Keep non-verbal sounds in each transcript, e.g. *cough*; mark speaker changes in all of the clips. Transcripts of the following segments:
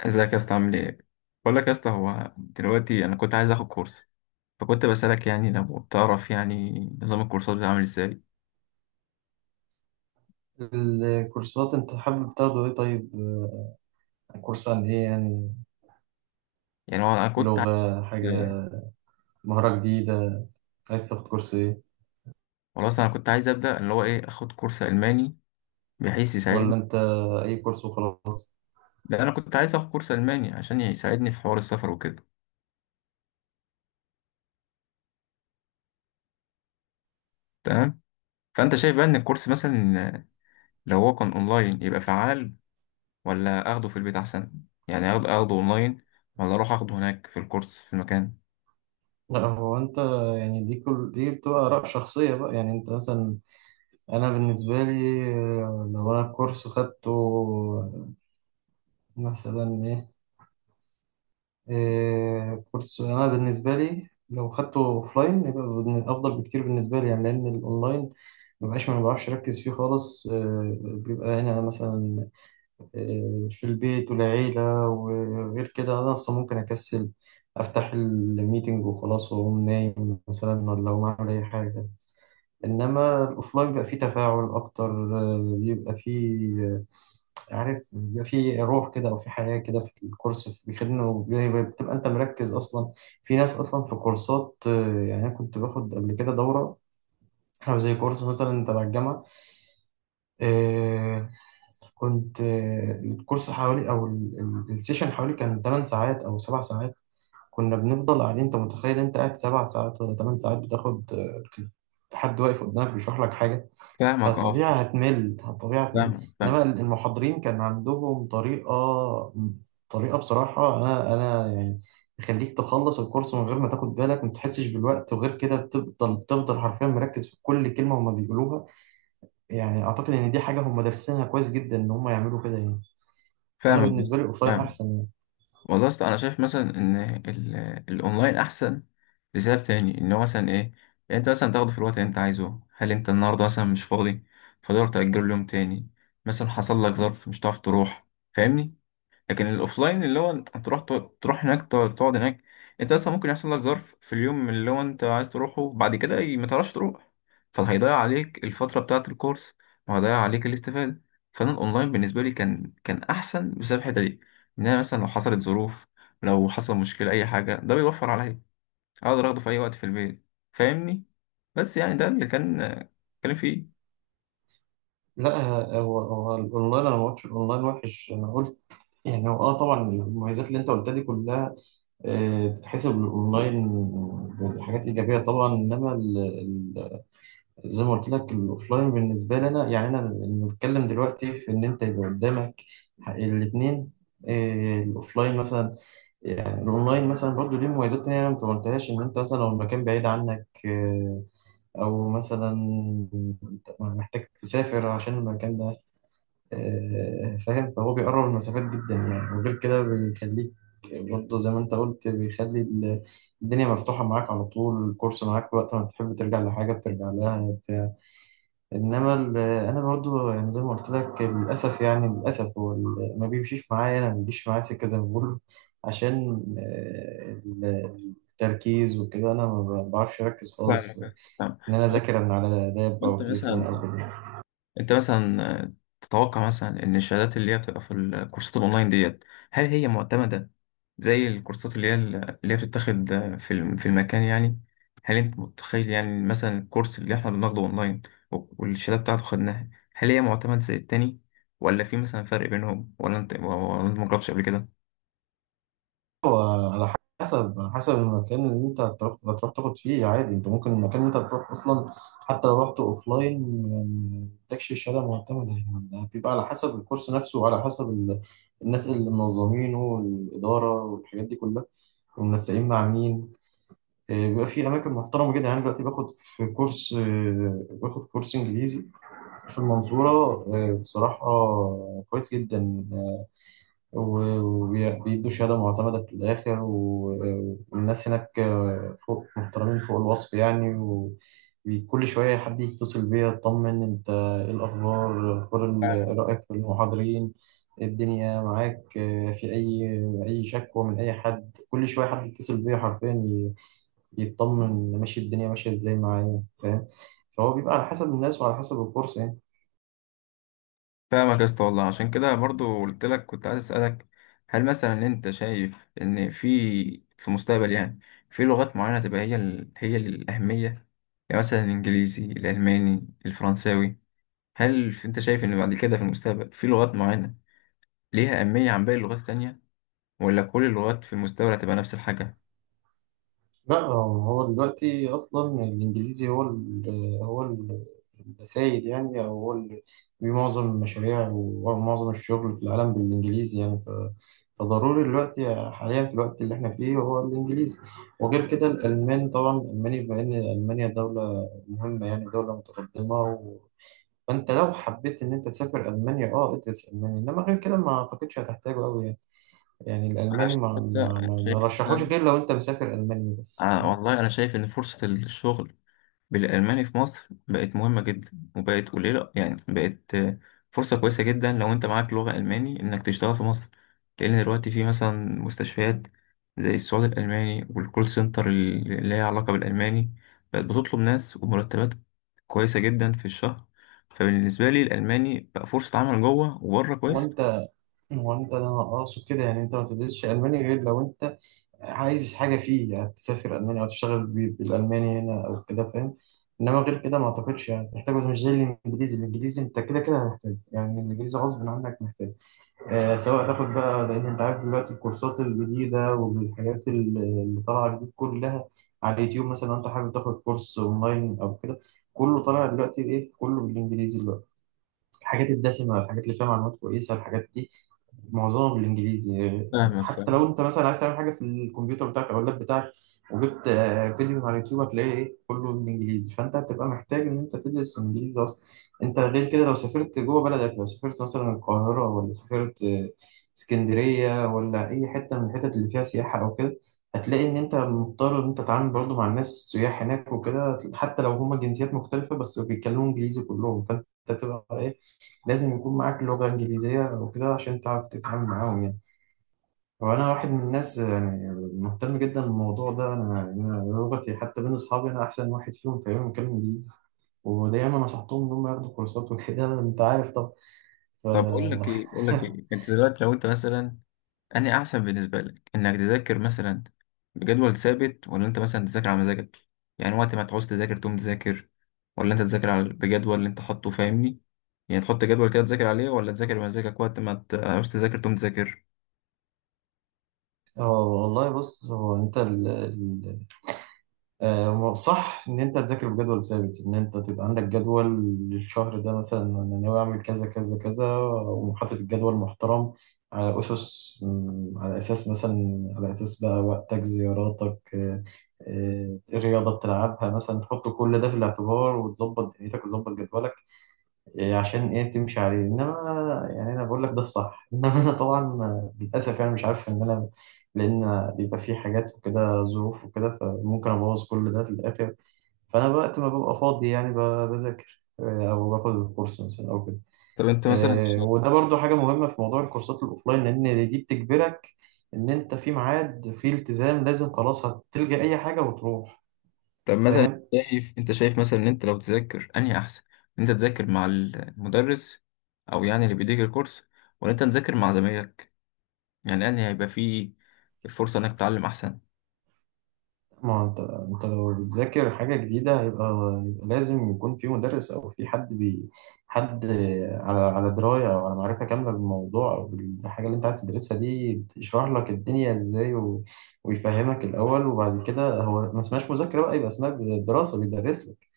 Speaker 1: ازيك يا اسطى؟ عامل ايه؟ بقول لك يا اسطى، هو دلوقتي انا كنت عايز اخد كورس. فكنت بسالك، يعني لو بتعرف يعني نظام الكورسات بتاعه عامل ازاي.
Speaker 2: الكورسات انت حابب تاخده ايه؟ طيب، كورس عن ايه يعني؟
Speaker 1: يعني هو انا كنت
Speaker 2: لغة، حاجة،
Speaker 1: عايز
Speaker 2: مهارة جديدة؟ عايز تاخد كورس ايه؟
Speaker 1: خلاص انا كنت عايز ابدا اللي هو ايه اخد كورس الماني بحيث يساعدني.
Speaker 2: ولا انت اي كورس وخلاص؟
Speaker 1: لا، انا كنت عايز اخد كورس الماني عشان يساعدني في حوار السفر وكده. تمام. فانت شايف بقى ان الكورس مثلا لو هو كان اونلاين يبقى فعال، ولا اخده في البيت احسن؟ يعني اخده اونلاين، ولا اروح اخده هناك في الكورس في المكان؟
Speaker 2: لا، هو يعني كل دي بتبقى آراء شخصية بقى. يعني انت مثلا، انا بالنسبة لي لو انا الكورس خدته مثلا ايه؟ كورس، أنا بالنسبة لي لو خدته أوفلاين يبقى أفضل بكتير بالنسبة لي، يعني لأن الأونلاين ما بعرفش أركز فيه خالص. بيبقى هنا مثلا في البيت والعيلة، وغير كده أنا أصلا ممكن أكسل، أفتح الميتنج وخلاص وأقوم نايم مثلا، ولا أقوم أعمل أي حاجة. إنما الأوفلاين بيبقى فيه تفاعل أكتر، بيبقى فيه، عارف، بيبقى في روح كده او في حياه كده في الكورس بيخدمه، بتبقى انت مركز اصلا. في ناس اصلا في كورسات، يعني انا كنت باخد قبل كده دوره او زي كورس مثلا تبع الجامعه. آه، كنت، الكورس حوالي السيشن حوالي كان 8 ساعات او 7 ساعات، كنا بنفضل قاعدين. انت متخيل انت قاعد سبع ساعات ولا ثمان ساعات حد واقف قدامك بيشرح لك حاجة؟
Speaker 1: فاهمك، اه.
Speaker 2: فطبيعي هتمل، طبيعي هتمل.
Speaker 1: فاهمك،
Speaker 2: انما
Speaker 1: فاهمك.
Speaker 2: المحاضرين كان عندهم طريقة، طريقة بصراحة انا يعني يخليك تخلص الكورس من غير ما تاخد بالك، ما تحسش بالوقت، وغير كده بتفضل حرفيا مركز في كل كلمة هما بيقولوها. يعني اعتقد ان دي حاجة هما دارسينها كويس جدا، ان هما يعملوا كده يعني. فانا
Speaker 1: فاهمك يا
Speaker 2: بالنسبة
Speaker 1: اسطى.
Speaker 2: لي الاوفلاين
Speaker 1: فاهمك.
Speaker 2: احسن يعني.
Speaker 1: والله أصل أنا شايف مثلا إن الأونلاين أحسن لسبب تاني، إن هو مثلا إيه، يعني أنت مثلا تاخده في الوقت اللي أنت عايزه. هل أنت النهاردة مثلا مش فاضي؟ فتقدر تأجله ليوم تاني. مثلا حصل لك ظرف مش هتعرف تروح. فاهمني. لكن الاوفلاين اللي هو انت تروح، تروح هناك، تقعد هناك. انت اصلا ممكن يحصل لك ظرف في اليوم اللي هو انت عايز تروحه، بعد كده ما تعرفش تروح. فهيضيع عليك الفتره بتاعه الكورس، وهيضيع عليك الاستفاده. فانا الاونلاين بالنسبه لي كان احسن بسبب الحته دي. ان انا مثلا لو حصلت ظروف، لو حصل مشكله اي حاجه، ده بيوفر عليا. اقدر اخده في اي وقت في البيت. فاهمني. بس يعني ده اللي كان فيه.
Speaker 2: لا، هو الاونلاين انا ما قلتش الاونلاين وحش، انا قلت يعني، هو اه طبعا المميزات اللي انت قلتها دي كلها تتحسب الاونلاين بحاجات ايجابيه طبعا. زي ما قلت لك الاوفلاين بالنسبه لي انا، يعني انا بنتكلم دلوقتي في ان انت يبقى قدامك الاثنين. الاوفلاين مثلا، يعني الاونلاين مثلا برضه ليه مميزات تانية أنا ما قلتهاش، ان انت مثلا لو المكان بعيد عنك او مثلا محتاج تسافر عشان المكان ده. فاهم، فهو بيقرب المسافات جدا يعني، وغير كده بيخليك برضه زي ما انت قلت الدنيا مفتوحة معاك على طول، الكورس معاك وقت ما تحب، ترجع لحاجة بترجع لها بتاع. انا برضه يعني زي ما قلت لك، للأسف يعني للأسف ما بيمشيش معايا، انا ما بيجيش معايا سكة زي ما بقول، عشان التركيز وكده انا ما بعرفش اركز خالص
Speaker 1: فاهمك، فاهم.
Speaker 2: ان انا اذاكر من على لاب
Speaker 1: انت
Speaker 2: او تليفون او
Speaker 1: مثلا
Speaker 2: كده.
Speaker 1: انت مثلا تتوقع مثلا ان الشهادات اللي هي بتبقى في الكورسات الاونلاين ديت، هل هي معتمدة زي الكورسات اللي هي بتتاخد في في المكان يعني؟ هل انت متخيل يعني مثلا الكورس اللي احنا بناخده اونلاين والشهادة بتاعته خدناها، هل هي معتمد زي التاني؟ ولا في مثلا فرق بينهم؟ ولا انت مجربتش قبل كده؟
Speaker 2: هو على على حسب المكان اللي انت هتروح تاخد فيه عادي. انت ممكن المكان اللي انت هتروح اصلا حتى لو رحت اوف لاين ما تاخدش الشهاده معتمده، يعني بيبقى على حسب الكورس نفسه وعلى حسب ال... الناس اللي منظمينه والاداره والحاجات دي كلها، ومنسقين مع مين. اه، بيبقى في اماكن محترمه جدا يعني. دلوقتي باخد في كورس، اه، باخد كورس انجليزي في المنصوره، اه، بصراحه كويس جدا، وبيدوا شهادة معتمدة في الآخر. والناس هناك فوق محترمين فوق الوصف يعني، وكل شوية حد يتصل بيا يطمن أنت إيه الأخبار، رأيك في المحاضرين إيه، الدنيا معاك في أي شكوى من أي حد. كل شوية حد يتصل بيا حرفيا يطمن ماشي الدنيا ماشية إزاي معايا، فاهم. فهو بيبقى على حسب الناس وعلى حسب الكورس يعني.
Speaker 1: فاهمك يا اسطى. والله عشان كده برضو قلت لك كنت عايز اسالك، هل مثلا انت شايف ان في المستقبل يعني في لغات معينه تبقى هي هي الاهميه؟ يعني مثلا الانجليزي، الالماني، الفرنساوي. هل انت شايف ان بعد كده في المستقبل في لغات معينه ليها اهميه عن باقي اللغات التانية، ولا كل اللغات في المستقبل هتبقى نفس الحاجه؟
Speaker 2: لا، هو دلوقتي اصلا الانجليزي هو السيد يعني، او هو اللي في معظم المشاريع ومعظم الشغل في العالم بالانجليزي يعني. فضروري دلوقتي حاليا في الوقت اللي احنا فيه هو الانجليزي. وغير كده الالمان طبعا، الالماني بما ان المانيا دوله مهمه يعني، دوله متقدمه، و... فانت لو حبيت ان انت تسافر المانيا اه ادرس الماني. انما غير كده ما اعتقدش هتحتاجه قوي يعني. يعني
Speaker 1: انا
Speaker 2: الالماني ما
Speaker 1: شايف
Speaker 2: ما ما ما
Speaker 1: شايف
Speaker 2: رشحوش
Speaker 1: مثلا،
Speaker 2: غير لو انت مسافر المانيا بس.
Speaker 1: آه والله انا شايف ان فرصه الشغل بالألماني في مصر بقت مهمة جدا، وبقت قليلة يعني. بقت فرصة كويسة جدا لو أنت معاك لغة ألماني إنك تشتغل في مصر. لأن دلوقتي في مثلا مستشفيات زي السعودي الألماني والكول سنتر اللي ليها علاقة بالألماني بقت بتطلب ناس، ومرتبات كويسة جدا في الشهر. فبالنسبة لي الألماني بقى فرصة عمل جوه وبره
Speaker 2: هو
Speaker 1: كويس.
Speaker 2: انت هو انت انا اقصد كده يعني، انت ما تدرسش الماني غير لو انت عايز حاجه فيه، يعني تسافر المانيا او تشتغل بالالماني هنا او كده، فاهم. انما غير كده ما اعتقدش يعني محتاجه، مش زي الانجليزي. الانجليزي انت كده كده هتحتاج يعني، الانجليزي غصب عنك محتاج، آه، سواء تاخد بقى، لان انت عارف دلوقتي الكورسات الجديده اللي طالعه جديد كلها على اليوتيوب مثلا، لو انت حابب تاخد كورس اونلاين او كده كله طالع دلوقتي ايه كله بالانجليزي دلوقتي. الحاجات الدسمه، الحاجات اللي فيها معلومات كويسه، الحاجات دي معظمها بالانجليزي.
Speaker 1: فاهمك،
Speaker 2: حتى لو
Speaker 1: فاهم.
Speaker 2: انت مثلا عايز تعمل حاجه في الكمبيوتر بتاعك او اللاب بتاعك وجبت فيديو على اليوتيوب هتلاقيه ايه كله بالانجليزي، فانت هتبقى محتاج ان انت تدرس انجليزي اصلا. انت غير كده لو سافرت جوه بلدك، لو سافرت مثلا القاهره ولا سافرت اسكندريه ولا اي حته من الحتت اللي فيها سياحه او كده، هتلاقي ان انت مضطر ان انت تتعامل برضه مع الناس السياح هناك وكده، حتى لو هما جنسيات مختلفه بس بيتكلموا انجليزي كلهم، فانت بتبقى ايه لازم يكون معاك لغة إنجليزية وكده عشان تعرف تتعامل معاهم يعني. وأنا واحد من الناس يعني مهتم جدا بالموضوع ده، أنا يعني أنا لغتي حتى بين أصحابي أنا أحسن واحد فيهم تقريبا بيتكلم إنجليزي، ودايما نصحتهم إن هم ياخدوا كورسات وكده *laughs* أنت عارف طبعا. ف...
Speaker 1: طب أقول لك
Speaker 2: *laughs*
Speaker 1: إيه أقول لك إيه أنت دلوقتي لو أنت مثلا أنهي أحسن بالنسبة لك؟ إنك تذاكر مثلا بجدول ثابت، ولا أنت مثلا تذاكر على مزاجك، يعني وقت ما تعوز تذاكر تقوم تذاكر؟ ولا أنت تذاكر على بجدول اللي أنت حاطه؟ فاهمني، يعني تحط جدول كده تذاكر عليه، ولا تذاكر بمزاجك وقت ما تعوز تذاكر تقوم تذاكر؟
Speaker 2: اه والله بص، هو انت صح ان انت تذاكر بجدول ثابت، ان انت تبقى عندك جدول للشهر ده مثلا، انا ناوي اعمل كذا كذا كذا، وحاطط الجدول محترم على اسس، على اساس مثلا، على اساس بقى وقتك، زياراتك، الرياضه بتلعبها مثلا، تحط كل ده في الاعتبار وتظبط دنيتك وتظبط جدولك إيه عشان ايه تمشي عليه. انما يعني انا بقول لك ده الصح *laughs* انما انا طبعا للاسف يعني مش عارف ان انا، لان بيبقى في حاجات وكده، ظروف وكده، فممكن ابوظ كل ده في الاخر. فانا وقت ما ببقى فاضي يعني بذاكر، او باخد الكورس مثلا او كده.
Speaker 1: طب أنت مثلا
Speaker 2: وده برضو حاجه مهمه في موضوع الكورسات الاوفلاين، لان دي بتجبرك ان انت في ميعاد، في التزام لازم، خلاص هتلجأ اي حاجه وتروح،
Speaker 1: طب مثلا
Speaker 2: فاهم.
Speaker 1: شايف مثلا إن أنت لو تذاكر أنهي أحسن؟ إن أنت تذاكر مع المدرس أو يعني اللي بيديك الكورس، ولا أنت تذاكر مع زمايلك؟ يعني أنهي هيبقى فيه فرصة إنك تتعلم أحسن؟
Speaker 2: ما هو انت لو بتذاكر حاجة جديدة هيبقى لازم يكون في مدرس او في حد على دراية او على معرفة كاملة بالموضوع او بالحاجة اللي انت عايز تدرسها دي، يشرح لك الدنيا ازاي و... ويفهمك الاول. وبعد كده هو ما اسمهاش مذاكرة بقى، يبقى اسمها دراسة، بيدرس لك.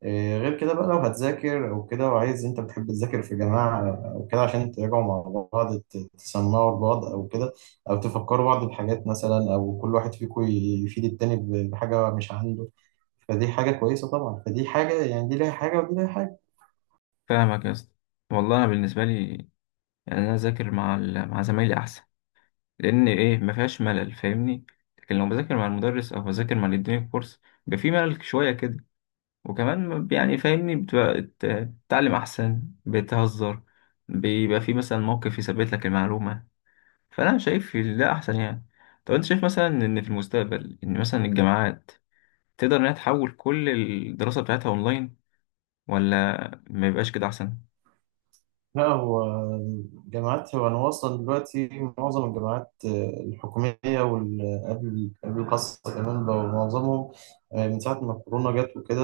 Speaker 2: إيه، غير كده بقى لو هتذاكر او كده وعايز، انت بتحب تذاكر في جماعه او كده عشان تراجعوا مع بعض، تسمعوا لبعض او كده، او تفكروا بعض بحاجات مثلا، او كل واحد فيكم يفيد التاني بحاجه مش عنده، فدي حاجه كويسه طبعا. فدي حاجه يعني، دي ليها حاجه ودي ليها حاجه.
Speaker 1: فاهمك يا اسطى. والله انا بالنسبه لي يعني انا اذاكر مع مع زمايلي احسن، لان ايه، ما فيهاش ملل. فاهمني، لكن لو بذاكر مع المدرس او بذاكر مع اللي اداني الكورس بيبقى في ملل شويه كده. وكمان يعني فاهمني بتبقى بتتعلم احسن، بتهزر، بيبقى في مثلا موقف يثبت لك المعلومه. فانا شايف ده احسن يعني. طب انت شايف مثلا ان في المستقبل ان مثلا الجامعات تقدر انها تحول كل الدراسه بتاعتها اونلاين، ولا ما يبقاش كده احسن؟
Speaker 2: لا، هو الجامعات، هو أنا واصلا دلوقتي معظم الجامعات الحكومية قبل، قبل الخاصة كمان بقوا معظمهم من ساعة ما الكورونا جت وكده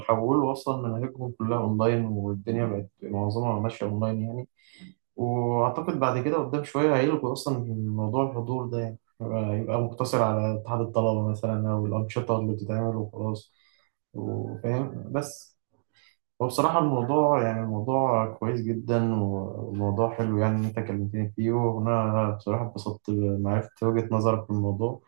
Speaker 2: حولوا أصلا مناهجهم كلها أونلاين، والدنيا بقت معظمها ماشية أونلاين يعني. وأعتقد بعد كده قدام شوية هيلغوا أصلا موضوع الحضور ده يعني، هيبقى يبقى مقتصر على اتحاد الطلبة مثلا أو الأنشطة اللي بتتعمل وخلاص، وفاهم بس. هو بصراحة الموضوع يعني الموضوع كويس جدا وموضوع حلو، يعني إن أنت كلمتني فيه، وأنا بصراحة اتبسطت معرفت وجهة نظرك في الموضوع،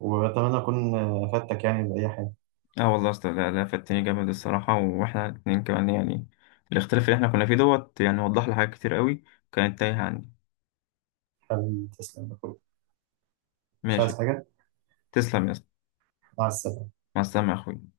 Speaker 2: وأتمنى أكون أفدتك يعني بأي حاجة.
Speaker 1: اه والله اصل ده فاتني جامد الصراحه، واحنا الاتنين كمان يعني الاختلاف اللي احنا كنا فيه دوت يعني وضح لي حاجات كتير قوي كانت تايهه عني.
Speaker 2: حبيبي تسلم يا أخوي. مش عايز
Speaker 1: ماشي.
Speaker 2: حاجة.
Speaker 1: تسلم يا اسطى.
Speaker 2: مع السلامة.
Speaker 1: مع السلامه يا اخوي.